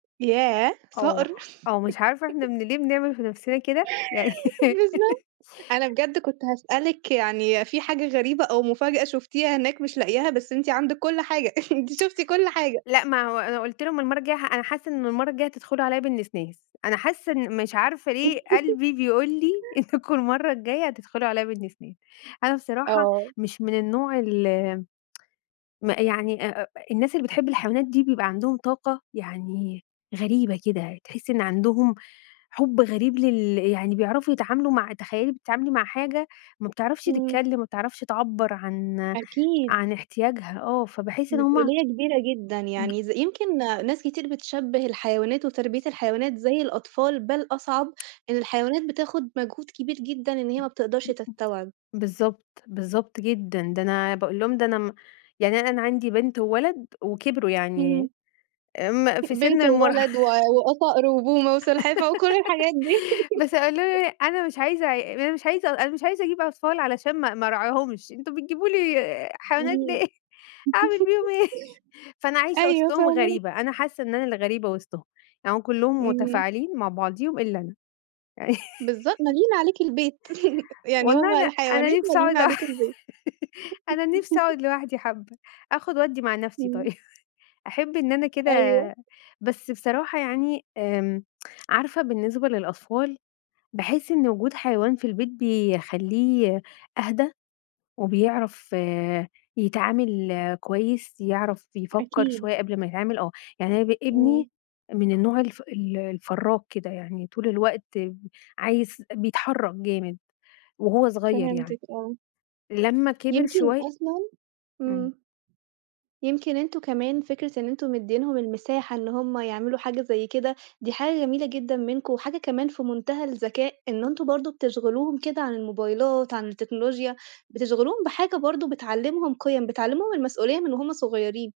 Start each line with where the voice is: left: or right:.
right: ياه صقر!
left: آه، آه مش عارفة إحنا من ليه بنعمِل في نفسنا كده. يعني
right: بالضبط، أنا بجد كنت هاسألِك يعني في حاجة غريبة، أو مفاجأة شُفتيها هناك مش لاقياها، بس أنتِ عندِك كل حاجة أنتِ شُفتِ كل حاجة.
left: لأ ما هو أنا قُلت لهم المرّة الجاية ح أنا حاسة إن المرّة الجاية هتدخلوا عليَّ بالنسناس، أنا حاسة إن مش عارفة ليه قلبي بيقُول لي
right: [unintelligible]
left: إنكم المرّة الجاية هتدخلوا عليَّ بالنسناس. أنا بصراحة
right: آه.
left: مش من النوع ال ما يعني أ أ الناس اللي بتحب الحيوانات دي بيبقى عندهم طاقة يعني غريبة كده، تحسي إن عندهم حُب غريب لل يعني بيعرفوا يتعاملوا مع تخيلي بتتعاملي مع حاجة ما بتعرفش
right: إمم.
left: تتكلم، ما بتعرفش تعبّر عن
right: أكيد.
left: عن احتياجها، آه، فباحس إن هُم
right: مسؤولية كبيرة جدًا
left: [unintelligible]
right: يعني ز يمكن ناس كتير بتشبِه الحيوانات، وتربية الحيوانات زي الأطفال، بل أصعب. الحيوانات بتاخد مجهود كبير جدًا إن هي ما بتقدرش تستوعب.
left: بالضبط، بالضبط جدًا، ده أنا باقول لهم ده أنا م يعني أن أنا عندي بنت وولد وكبروا يعني
right: إمم.
left: امم، في سِن
right: بنت
left: المراه
right: وولد و وآه صقر وبومه وسلحفة وكل الحاجات دي.
left: بس قالوا لي أنا مش عايزة عي أنا مش عايزة أنا مش عايزة أجيب أطفال علشان ما ما أرعاهمش، أنتم بتجيبوا لي حيوانات
right: إمم،
left: ليه، أعمل بيهم إيه؟ فأنا عايشة
right: أيوه
left: وسطهم
right: فاهماكِ.
left: غريبة، أنا حاسة إن أنا اللي غريبة وسطهم، يع هُم كلّهم
right: امم.
left: متفاعلين مع بعضهم إلا أنا.
right: بالضبط، ماليين عليكِ البيت يعني هُم
left: والله أنا أنا
right: الحيوانات
left: نفسي أقعد
right: ماليين
left: لوح
right: عليكم البيت.
left: أنا نفسي أقعد لوحدي حبّة، آخد وأدّي مع نفسي طيب
right: إمم.
left: أحب إن أنا كده
right: أيوه.
left: بس بصراحة يعني آمم، عارفة بالنسبة للأطفال، باحس إن وجود حيوان في البيت بيخلّيه أهدى، وبيعرف يتعامِل كويس، يعرف يفكر
right: أكيد.
left: شوية قبل ما يتعامِل، آه، يعني أنا ب
right: إمم.
left: ابني من النوع الف ال الفرّاك كده يعني طول الوقت ب عايز بيتحرك جامد وهو صغير يعني،
right: فهمتِك آه.
left: لمّا كبر
right: يمكن
left: شوية
right: أصلًا
left: إمم.
right: إمم. يمكن أنتم كمان فكرة إن أنتم مديينهم المساحة إن هُم يعملوا حاجة زي كده، دي حاجة جميلة جدًا منكم، وحاجة كمان في منتهى الذكاء إن أنتم برضه بتشغِلوهم كده عن الموبايلات، عن التكنولوجيا، بتشغلوهم بحاجة برضه بتعلمهم قيَم، بتعلمهم المسؤولية من وهُم صغيّرين.